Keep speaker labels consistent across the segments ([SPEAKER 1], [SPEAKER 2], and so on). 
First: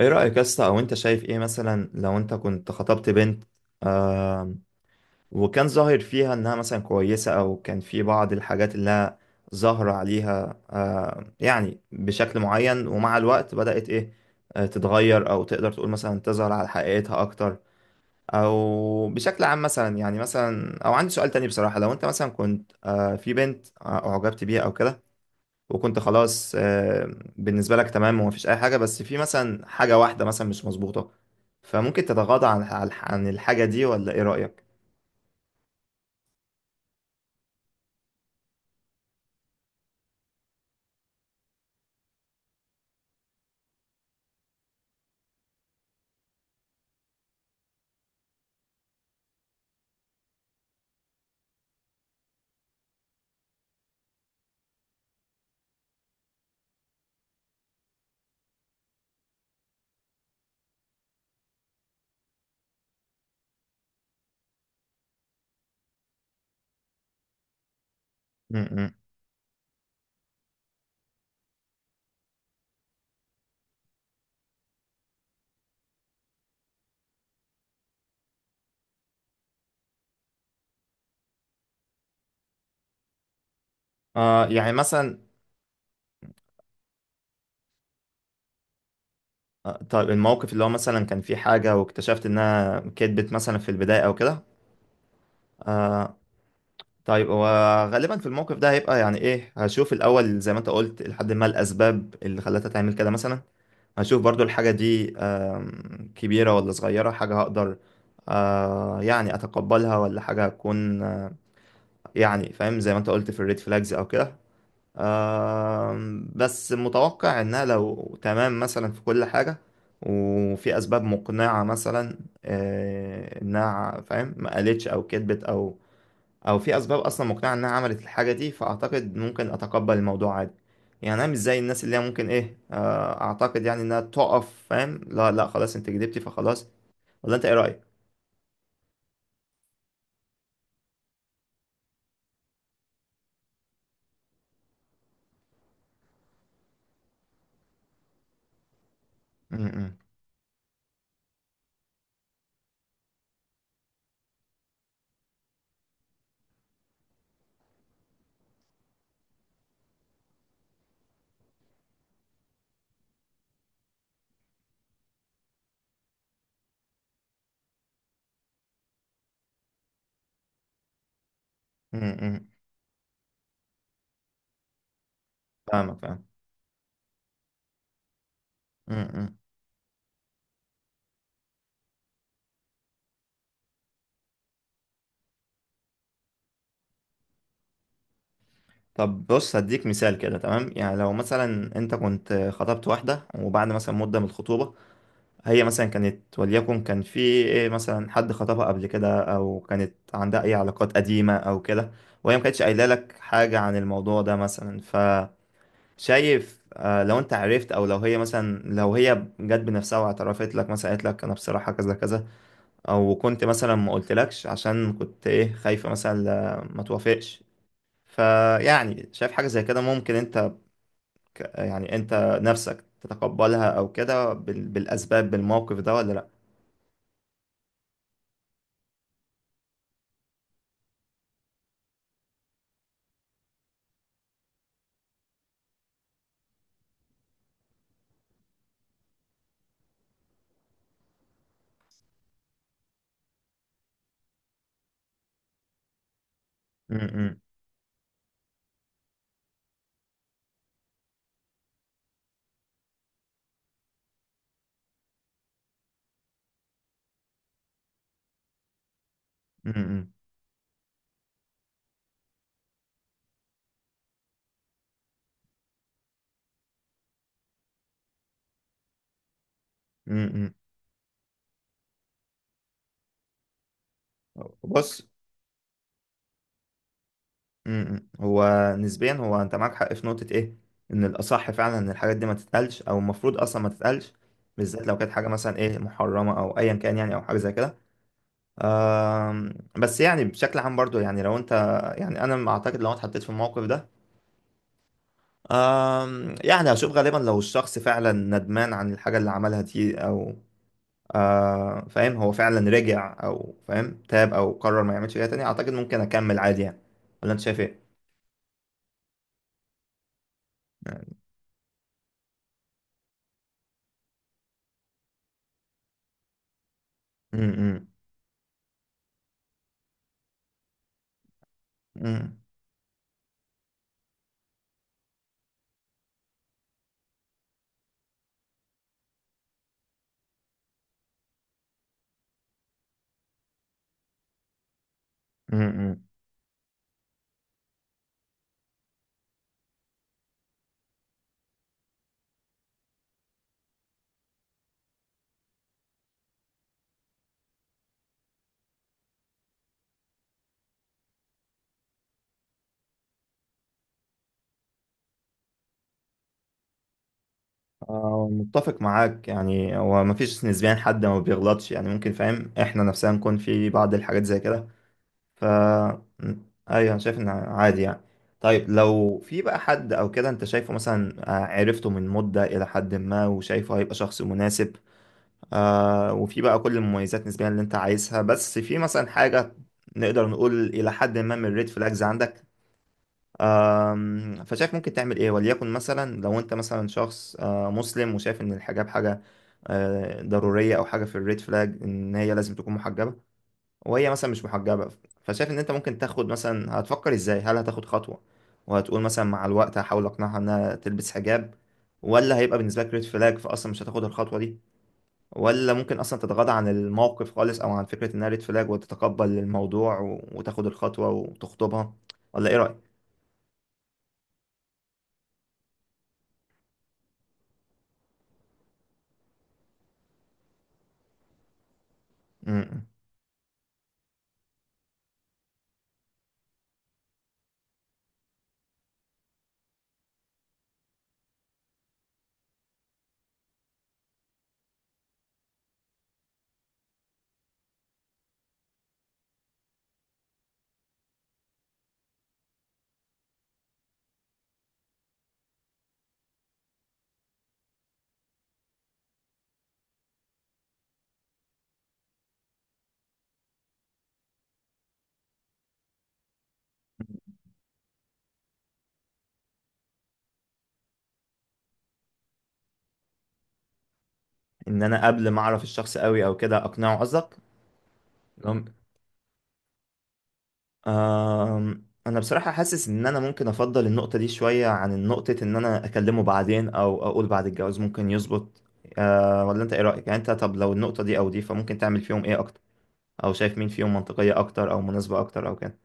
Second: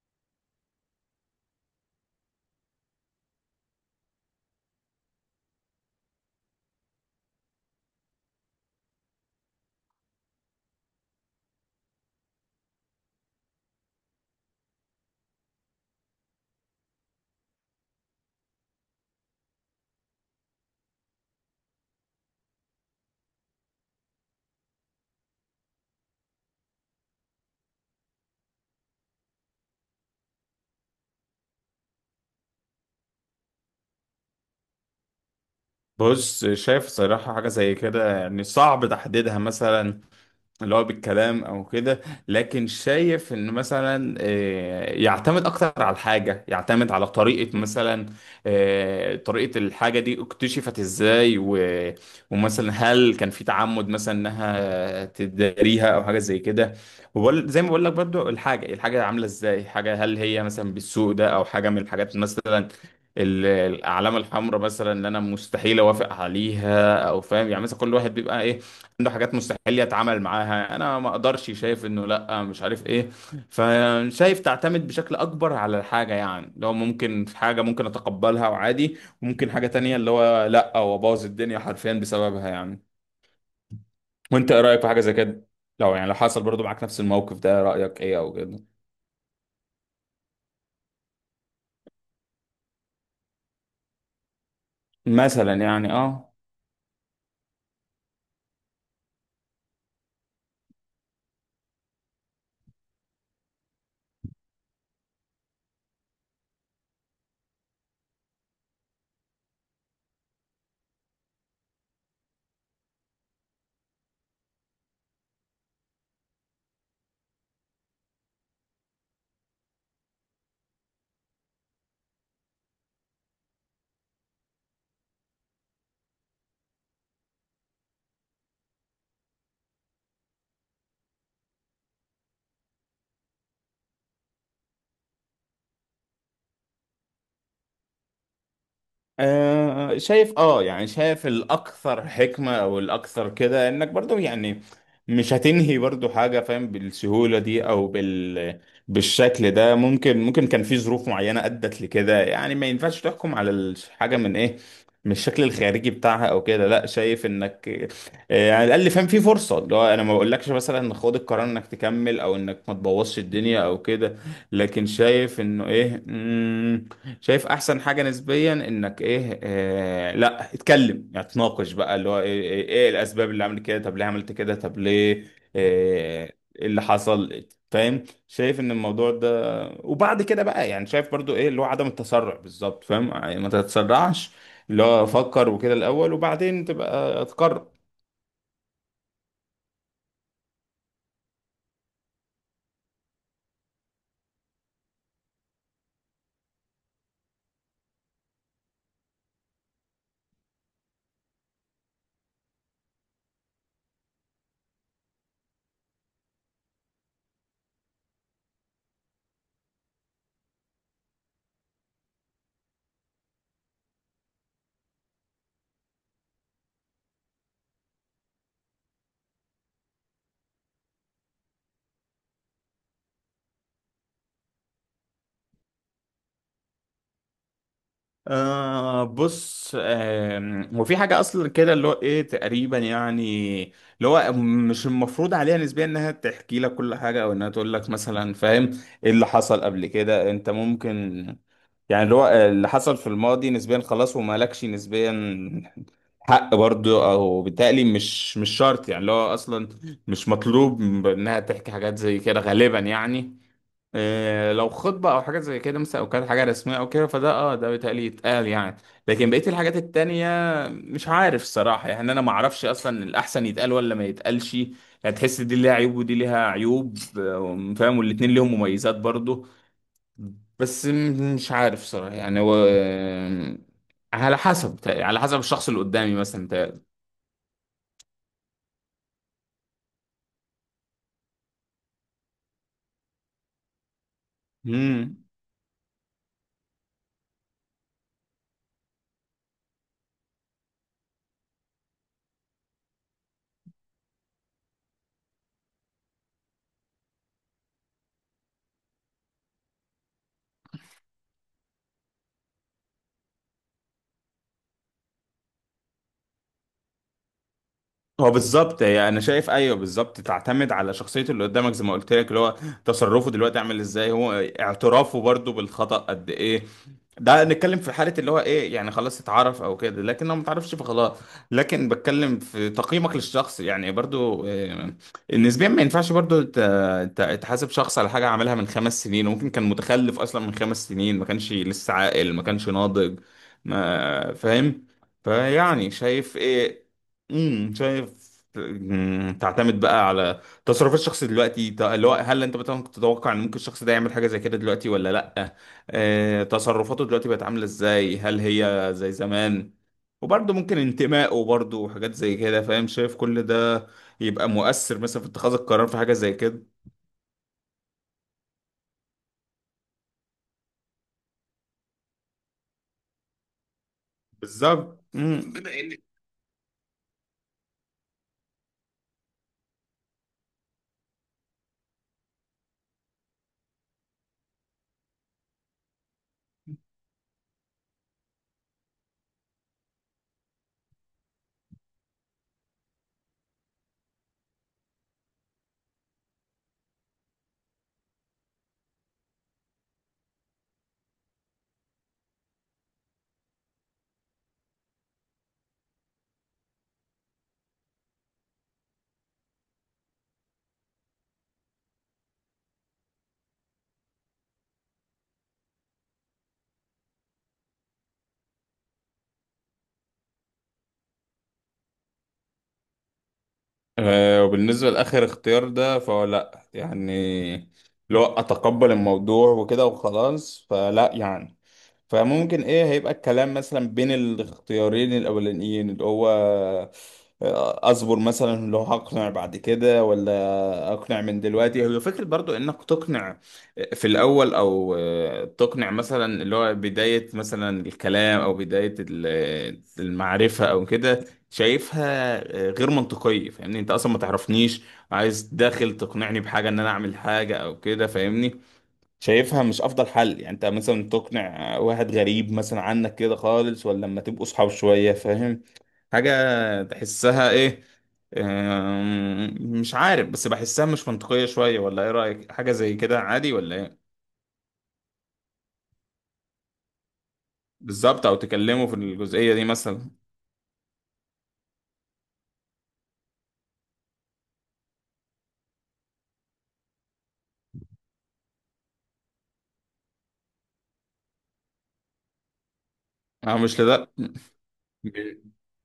[SPEAKER 1] ايه رأيك يا اسطى؟ او انت شايف ايه مثلا لو انت كنت خطبت بنت، آم، وكان ظاهر فيها انها مثلا كويسة او كان في بعض الحاجات اللي هي ظاهرة عليها، يعني بشكل معين، ومع الوقت بدأت ايه تتغير او تقدر تقول مثلا تظهر على حقيقتها اكتر، او بشكل عام مثلا. يعني مثلا، او عندي سؤال تاني بصراحة. لو انت مثلا كنت في بنت اعجبت بيها او كده، وكنت خلاص بالنسبة لك تمام، ومفيش أي حاجة، بس في مثلا حاجة واحدة مثلا مش مظبوطة، فممكن تتغاضى عن الحاجة دي؟ ولا إيه رأيك؟
[SPEAKER 2] بص، شايف صراحة حاجة زي كده يعني صعب تحديدها مثلا، اللي هو بالكلام أو كده. لكن شايف إن مثلا يعتمد أكتر على الحاجة، يعتمد على طريقة مثلا، طريقة الحاجة دي اكتشفت إزاي ومثلا هل كان في تعمد مثلا إنها تداريها أو حاجة زي كده. زي ما بقول لك برضو الحاجة عاملة إزاي، حاجة هل هي مثلا بالسوق ده أو حاجة من الحاجات مثلا، الاعلام الحمراء مثلا، ان انا مستحيل اوافق عليها او فاهم. يعني مثلا كل واحد بيبقى ايه
[SPEAKER 1] م-م.
[SPEAKER 2] عنده حاجات مستحيل يتعامل معاها، انا ما اقدرش، شايف انه لا مش عارف ايه. فشايف تعتمد بشكل اكبر على الحاجه، يعني لو ممكن في حاجه ممكن اتقبلها وعادي، وممكن حاجه تانية اللي هو لا هو باظ الدنيا حرفيا بسببها يعني.
[SPEAKER 1] آه،
[SPEAKER 2] وانت ايه
[SPEAKER 1] يعني
[SPEAKER 2] رايك في حاجه زي
[SPEAKER 1] مثلا.
[SPEAKER 2] كده؟ لو يعني لو حصل برضو معاك نفس الموقف ده رايك ايه او كده.
[SPEAKER 1] طيب الموقف اللي هو مثلا كان في حاجة واكتشفت إنها كدبت مثلا في البداية أو كده.
[SPEAKER 2] مثلا يعني
[SPEAKER 1] آه
[SPEAKER 2] اه.
[SPEAKER 1] طيب، هو غالبا في الموقف ده هيبقى يعني إيه، هشوف الأول زي ما أنت قلت لحد ما الأسباب اللي خلتها تعمل كده مثلا. هشوف برضو الحاجة دي كبيرة ولا صغيرة، حاجة هقدر يعني أتقبلها، ولا حاجة هتكون يعني فاهم زي ما أنت قلت في الريد فلاجز أو كده. بس متوقع إنها لو تمام مثلا في كل حاجة، وفي أسباب مقنعة مثلا، إنها فاهم ما قالتش أو كدبت، أو في اسباب اصلا مقنعه انها عملت الحاجه دي، فاعتقد ممكن اتقبل الموضوع عادي. يعني انا مش زي الناس اللي هي ممكن ايه، اعتقد يعني انها تقف فاهم، لا لا خلاص انت كدبتي فخلاص. ولا انت ايه رايك؟
[SPEAKER 2] شايف اه يعني شايف الاكثر حكمة او الاكثر كده انك برضو يعني مش هتنهي برضو حاجة فاهم بالسهولة دي او بالشكل ده.
[SPEAKER 1] امم.
[SPEAKER 2] ممكن كان في ظروف معينة ادت لكده، يعني ما ينفعش تحكم على الحاجة من ايه، من الشكل الخارجي بتاعها او كده، لا شايف انك يعني على الاقل فاهم في فرصة اللي هو انا ما بقولكش مثلا خد القرار انك تكمل او انك ما تبوظش الدنيا او كده. لكن شايف انه ايه، شايف احسن حاجه نسبيا انك ايه لا اتكلم، يعني تناقش بقى اللي هو ايه,
[SPEAKER 1] امم.
[SPEAKER 2] ايه, ايه الاسباب اللي عملت كده، طب ليه عملت كده، طب ليه؟
[SPEAKER 1] فاهمك، فاهم.
[SPEAKER 2] آه. ايه اللي حصل فاهم. شايف ان الموضوع
[SPEAKER 1] امم.
[SPEAKER 2] ده وبعد كده بقى يعني، شايف برضو ايه اللي هو عدم التسرع بالظبط، فاهم يعني ما تتسرعش، اللي هو فكر وكده الاول وبعدين تبقى تقرر.
[SPEAKER 1] طب بص، هديك مثال كده. تمام، يعني لو مثلا انت كنت خطبت واحده، وبعد مثلا مده من الخطوبه هي مثلا كانت، وليكن كان في إيه مثلا حد خطبها قبل كده، او كانت عندها اي علاقات قديمة او كده، وهي ما كانتش قايله لك حاجة عن الموضوع ده مثلا. فشايف لو انت عرفت، او لو هي مثلا لو هي جت بنفسها واعترفت لك، مثلا قالت لك انا بصراحة كذا كذا، او كنت مثلا ما قلتلكش عشان كنت ايه خايفة مثلا ما توافقش. فيعني شايف حاجة زي كده ممكن انت يعني انت نفسك تتقبلها او كده بالاسباب بالموقف ده، ولا لا؟
[SPEAKER 2] آه بص وفي حاجة أصلا كده اللي هو إيه تقريبا يعني، اللي هو مش المفروض عليها نسبيا إنها تحكي لك كل حاجة أو إنها تقول لك مثلا فاهم إيه اللي حصل قبل كده. أنت ممكن يعني اللي هو اللي حصل في الماضي نسبيا خلاص، ومالكش نسبيا حق
[SPEAKER 1] م-
[SPEAKER 2] برضه،
[SPEAKER 1] م.
[SPEAKER 2] او بالتالي مش شرط يعني اللي هو اصلا مش مطلوب انها تحكي حاجات زي كده غالبا يعني. إيه، لو خطبة أو حاجات زي كده مثلا أو كانت حاجة رسمية أو كده، فده أه ده بيتهيألي يتقال يعني. لكن بقية الحاجات
[SPEAKER 1] امم.
[SPEAKER 2] التانية مش عارف الصراحة، يعني أنا ما أعرفش أصلا الأحسن يتقال ولا ما يتقالش، يعني تحس دي ليها عيوب ودي ليها عيوب فاهم، والاتنين ليهم مميزات برضو.
[SPEAKER 1] امم.
[SPEAKER 2] بس مش عارف صراحة يعني هو على حسب
[SPEAKER 1] بص.
[SPEAKER 2] بتهيألي، على حسب الشخص اللي قدامي مثلا.
[SPEAKER 1] امم، هو نسبيا، هو انت معاك حق في نقطة ايه، ان الاصح فعلا ان الحاجات دي ما تتقالش، او المفروض اصلا ما تتقالش، بالذات لو كانت
[SPEAKER 2] امم،
[SPEAKER 1] حاجة مثلا ايه محرمة او ايا كان يعني، او حاجة زي كده. بس يعني بشكل عام برضو، يعني لو انت يعني انا اعتقد لو اتحطيت في الموقف ده، يعني هشوف غالبا لو الشخص فعلا ندمان عن الحاجة اللي عملها دي، او فاهم هو فعلا رجع او فاهم تاب او قرر ما يعملش كده تاني، اعتقد ممكن اكمل عادي يعني. ولا انت شايف ايه؟
[SPEAKER 2] هو بالظبط يعني انا شايف، ايوه بالظبط تعتمد على شخصيه اللي قدامك زي ما قلت لك اللي هو تصرفه دلوقتي عامل ازاي، هو اعترافه برضو بالخطأ قد ايه. ده نتكلم
[SPEAKER 1] امم.
[SPEAKER 2] في حاله اللي هو ايه يعني خلاص اتعرف او كده، لكن لو ما تعرفش فخلاص. لكن بتكلم
[SPEAKER 1] امم.
[SPEAKER 2] في تقييمك للشخص يعني برضو إيه، نسبيا ما ينفعش برضو تحاسب شخص على حاجه عملها من 5 سنين، وممكن كان متخلف اصلا من 5 سنين، ما كانش لسه عاقل ما كانش ناضج ما فاهم. فيعني شايف ايه، شايف تعتمد بقى على تصرف الشخص دلوقتي. اللي هو هل انت مثلا كنت تتوقع ان ممكن الشخص ده يعمل حاجه زي كده دلوقتي ولا لا؟ تصرفاته دلوقتي بقت عامله ازاي، هل هي زي زمان؟ وبرضه ممكن انتمائه برضه وحاجات زي كده، فاهم؟ شايف كل ده يبقى مؤثر مثلا في اتخاذ القرار في حاجه زي كده.
[SPEAKER 1] آه، متفق معاك يعني، هو ما فيش نسبيا حد ما بيغلطش يعني، ممكن فاهم احنا نفسنا نكون في بعض الحاجات زي كده.
[SPEAKER 2] بالظبط.
[SPEAKER 1] ف مم، ايوه، انا شايف ان عادي يعني. طيب لو في بقى حد او كده انت شايفه مثلا عرفته من مدة الى حد ما، وشايفه هيبقى شخص مناسب، وفي بقى كل المميزات نسبيا اللي انت عايزها، بس في مثلا حاجة نقدر نقول إلى حد ما من الريد فلاجز عندك، فشايف ممكن تعمل إيه؟ وليكن مثلا لو أنت مثلا شخص مسلم، وشايف إن الحجاب حاجة ضرورية، أو حاجة في الريد فلاج إن هي لازم تكون محجبة، وهي مثلا مش محجبة، فشايف إن أنت ممكن تاخد مثلا، هتفكر إزاي؟ هل هتاخد خطوة وهتقول مثلا مع الوقت هحاول أقنعها إنها تلبس حجاب، ولا هيبقى بالنسبة لك ريد فلاج فأصلا مش هتاخد الخطوة دي، ولا ممكن اصلا تتغاضى عن الموقف خالص، او عن فكرة انها ريد فلاج، وتتقبل الموضوع و- وتاخد الخطوة وتخطبها؟ ولا ايه رأيك؟
[SPEAKER 2] وبالنسبة لآخر اختيار ده فهو لأ يعني، لو أتقبل الموضوع وكده وخلاص فلأ يعني. فممكن ايه
[SPEAKER 1] م-م.
[SPEAKER 2] هيبقى الكلام مثلا بين الاختيارين الاولانيين، اللي هو اصبر مثلا اللي هو هقنع بعد كده، ولا اقنع من دلوقتي. هو فكرة برضو انك تقنع في الاول او تقنع مثلا اللي هو بداية مثلا الكلام او بداية المعرفة او كده، شايفها غير منطقية، فاهمني انت اصلا ما تعرفنيش عايز داخل تقنعني بحاجة ان انا اعمل حاجة او كده فاهمني. شايفها مش افضل حل، يعني انت مثلا تقنع واحد غريب مثلا عنك كده خالص ولا لما تبقوا صحاب شوية فاهم حاجة؟ تحسها ايه؟ أم، مش عارف بس بحسها مش منطقية شوية. ولا ايه رأيك، حاجة زي كده عادي ولا ايه؟
[SPEAKER 1] ان انا قبل ما اعرف الشخص قوي او كده اقنعه قصدك؟
[SPEAKER 2] بالظبط، او
[SPEAKER 1] لو-
[SPEAKER 2] تكلموا في الجزئية دي مثلا.
[SPEAKER 1] آم، انا بصراحة حاسس ان انا ممكن افضل النقطة دي شوية عن نقطة ان انا اكلمه بعدين، او اقول بعد الجواز ممكن يظبط. ولا انت ايه رأيك يعني؟ انت طب لو النقطة دي او دي، فممكن تعمل فيهم ايه اكتر؟ او
[SPEAKER 2] اه،
[SPEAKER 1] شايف مين
[SPEAKER 2] مش
[SPEAKER 1] فيهم
[SPEAKER 2] لده.
[SPEAKER 1] منطقية اكتر او مناسبة اكتر او كده؟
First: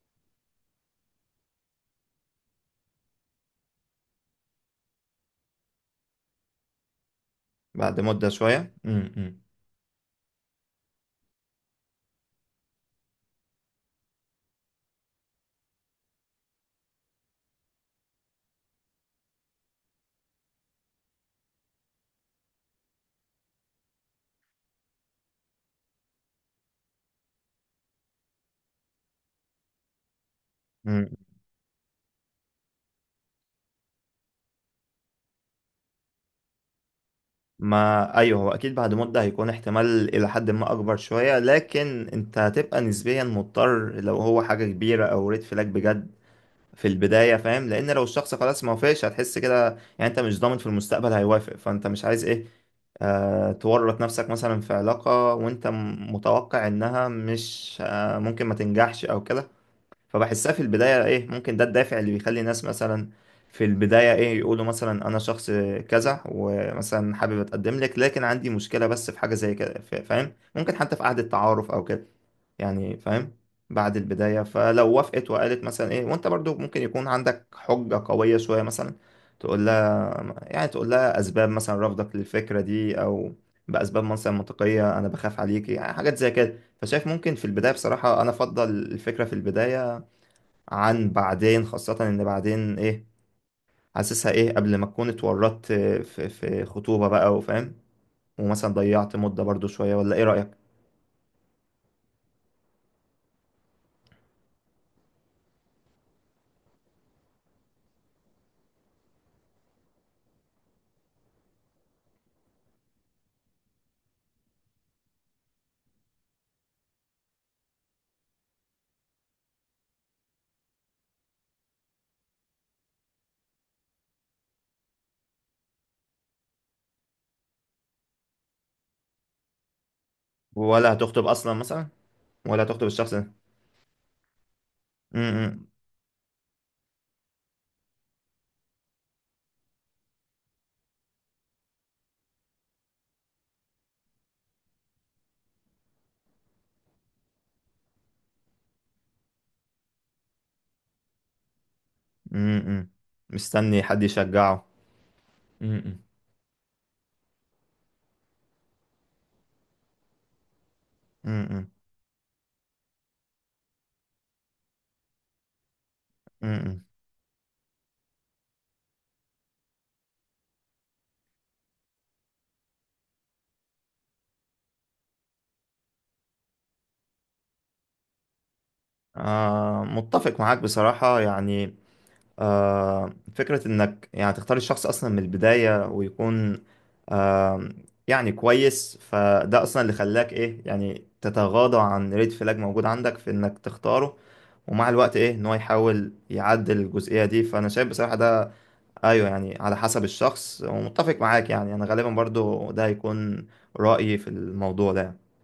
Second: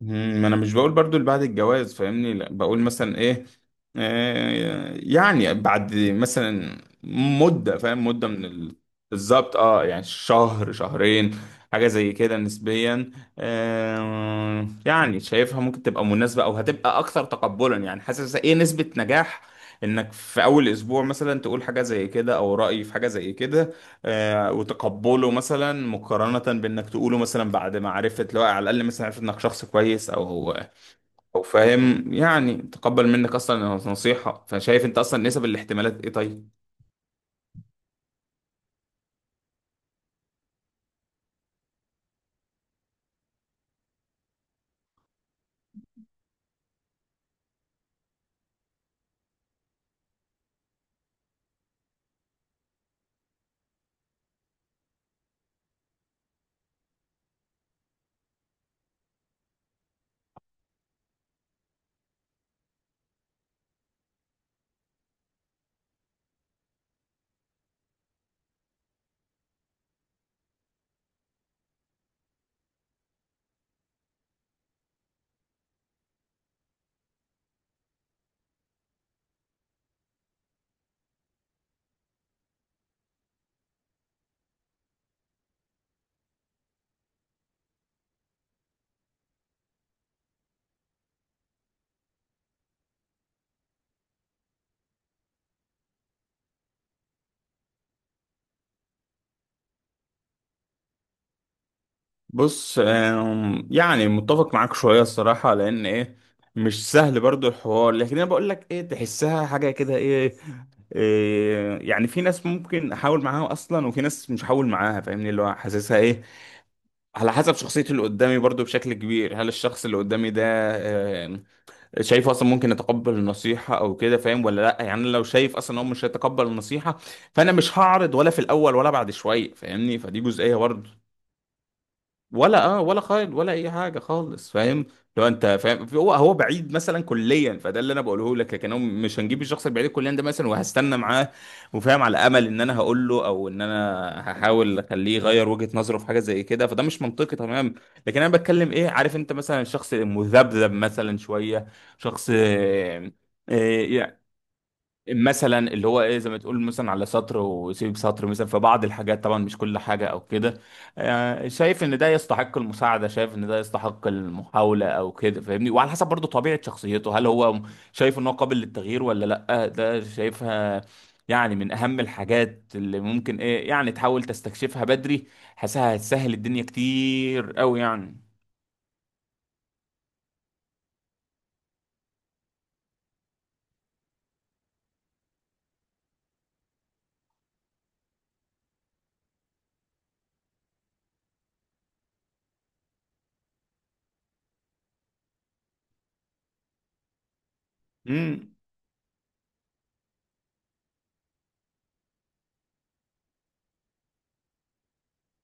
[SPEAKER 2] ما انا مش بقول برضو اللي بعد الجواز فاهمني، لا بقول مثلا ايه يعني بعد مثلا مدة،
[SPEAKER 1] بعد
[SPEAKER 2] فاهم،
[SPEAKER 1] مدة
[SPEAKER 2] مدة من
[SPEAKER 1] شوية.
[SPEAKER 2] ال... بالظبط اه. يعني شهر شهرين حاجة زي كده نسبيا. آه، يعني شايفها ممكن تبقى مناسبة او هتبقى اكثر تقبلا. يعني حاسس ايه نسبة نجاح انك في اول اسبوع مثلا تقول حاجة زي كده او رأي في حاجة زي كده وتقبله، مثلا مقارنة بإنك تقوله مثلا بعد ما عرفت، لو على الأقل مثلا عرفت إنك شخص كويس أو
[SPEAKER 1] م-م.
[SPEAKER 2] أو فاهم يعني تقبل منك أصلا إنه نصيحة. فشايف أنت أصلا نسب الاحتمالات إيه طيب؟
[SPEAKER 1] ما ايوه، هو اكيد بعد مده هيكون احتمال الى حد ما اكبر شويه، لكن انت هتبقى نسبيا مضطر لو هو حاجه كبيره او ريد فلاج بجد في البدايه فاهم، لان لو الشخص خلاص ما وافقش هتحس كده. يعني انت مش ضامن في المستقبل هيوافق، فانت مش عايز ايه تورط نفسك مثلا في علاقه وانت متوقع انها مش ممكن ما تنجحش او كده. فبحسها في البداية ايه، ممكن ده الدافع اللي بيخلي الناس مثلا في البداية ايه يقولوا مثلا انا شخص كذا، ومثلا حابب اتقدم لك، لكن عندي مشكلة بس في حاجة زي كده، فاهم ممكن حتى في قعدة تعارف او كده يعني فاهم بعد البداية. فلو وافقت وقالت مثلا ايه، وانت برضو ممكن يكون عندك حجة قوية شوية مثلا تقول لها، يعني تقول لها اسباب مثلا رفضك للفكرة دي، او باسباب مثلا منطقية، انا بخاف عليكي يعني حاجات زي كده. فشايف ممكن في البداية، بصراحة انا افضل الفكرة في البداية عن بعدين، خاصة ان بعدين ايه، حاسسها ايه قبل ما تكون اتورطت في خطوبة بقى وفاهم، ومثلا ضيعت مدة برضو شوية. ولا ايه رأيك؟
[SPEAKER 2] بص يعني متفق معاك شوية الصراحة، لأن إيه مش سهل برضو الحوار. لكن أنا بقول لك إيه، تحسها حاجة كده، إيه يعني في ناس ممكن احاول معاها اصلا، وفي ناس مش هحاول معاها فاهمني، اللي هو حاسسها ايه على حسب شخصية اللي قدامي برضو بشكل كبير. هل الشخص اللي قدامي ده شايفه أصلا ممكن يتقبل النصيحة أو كده فاهم ولا لأ؟ يعني أنا لو شايف أصلا إن هو مش هيتقبل النصيحة فأنا مش هعرض، ولا في الأول ولا بعد شوية فاهمني، فدي جزئية برضو.
[SPEAKER 1] ولا هتخطب اصلا مثلا؟ ولا
[SPEAKER 2] ولا اه،
[SPEAKER 1] هتخطب
[SPEAKER 2] ولا
[SPEAKER 1] الشخص ده؟
[SPEAKER 2] خال ولا اي حاجه خالص فاهم.
[SPEAKER 1] م-
[SPEAKER 2] لو انت
[SPEAKER 1] م-
[SPEAKER 2] فاهم هو بعيد مثلا كليا فده اللي انا بقوله لك، لكن هو مش هنجيب الشخص البعيد كليا ده مثلا وهستنى معاه وفاهم على امل ان انا هقول له او ان انا هحاول اخليه يغير وجهه نظره في حاجه زي كده، فده مش منطقي تمام. لكن انا بتكلم ايه عارف انت مثلا الشخص المذبذب مثلا شويه، شخص
[SPEAKER 1] م- م. مستني حد
[SPEAKER 2] آه،
[SPEAKER 1] يشجعه.
[SPEAKER 2] مثلا
[SPEAKER 1] م-
[SPEAKER 2] اللي هو
[SPEAKER 1] م-
[SPEAKER 2] ايه زي ما تقول مثلا على سطر ويسيب سطر مثلا في بعض الحاجات طبعا مش كل حاجة او كده.
[SPEAKER 1] م- م-
[SPEAKER 2] شايف ان ده يستحق المساعدة، شايف ان ده يستحق المحاولة او كده فاهمني. وعلى حسب برضو
[SPEAKER 1] م-
[SPEAKER 2] طبيعة
[SPEAKER 1] م.
[SPEAKER 2] شخصيته هل هو شايف ان هو قابل للتغيير ولا لا؟ ده شايفها يعني من اهم الحاجات اللي ممكن ايه يعني تحاول تستكشفها بدري. حاسها هتسهل الدنيا كتير قوي يعني.
[SPEAKER 1] آه، متفق معاك بصراحة يعني. فكرة إنك يعني تختار الشخص أصلا من البداية، ويكون آه، يعني كويس، فده أصلا اللي خلاك إيه، يعني تتغاضى عن ريد فلاج موجود عندك في إنك تختاره، ومع الوقت إيه إن هو يحاول يعدل الجزئية دي، فأنا شايف بصراحة
[SPEAKER 2] امم.
[SPEAKER 1] ده. أيوه، يعني على حسب الشخص. ومتفق معاك، يعني أنا غالبا برضو ده هيكون رأيي في الموضوع ده.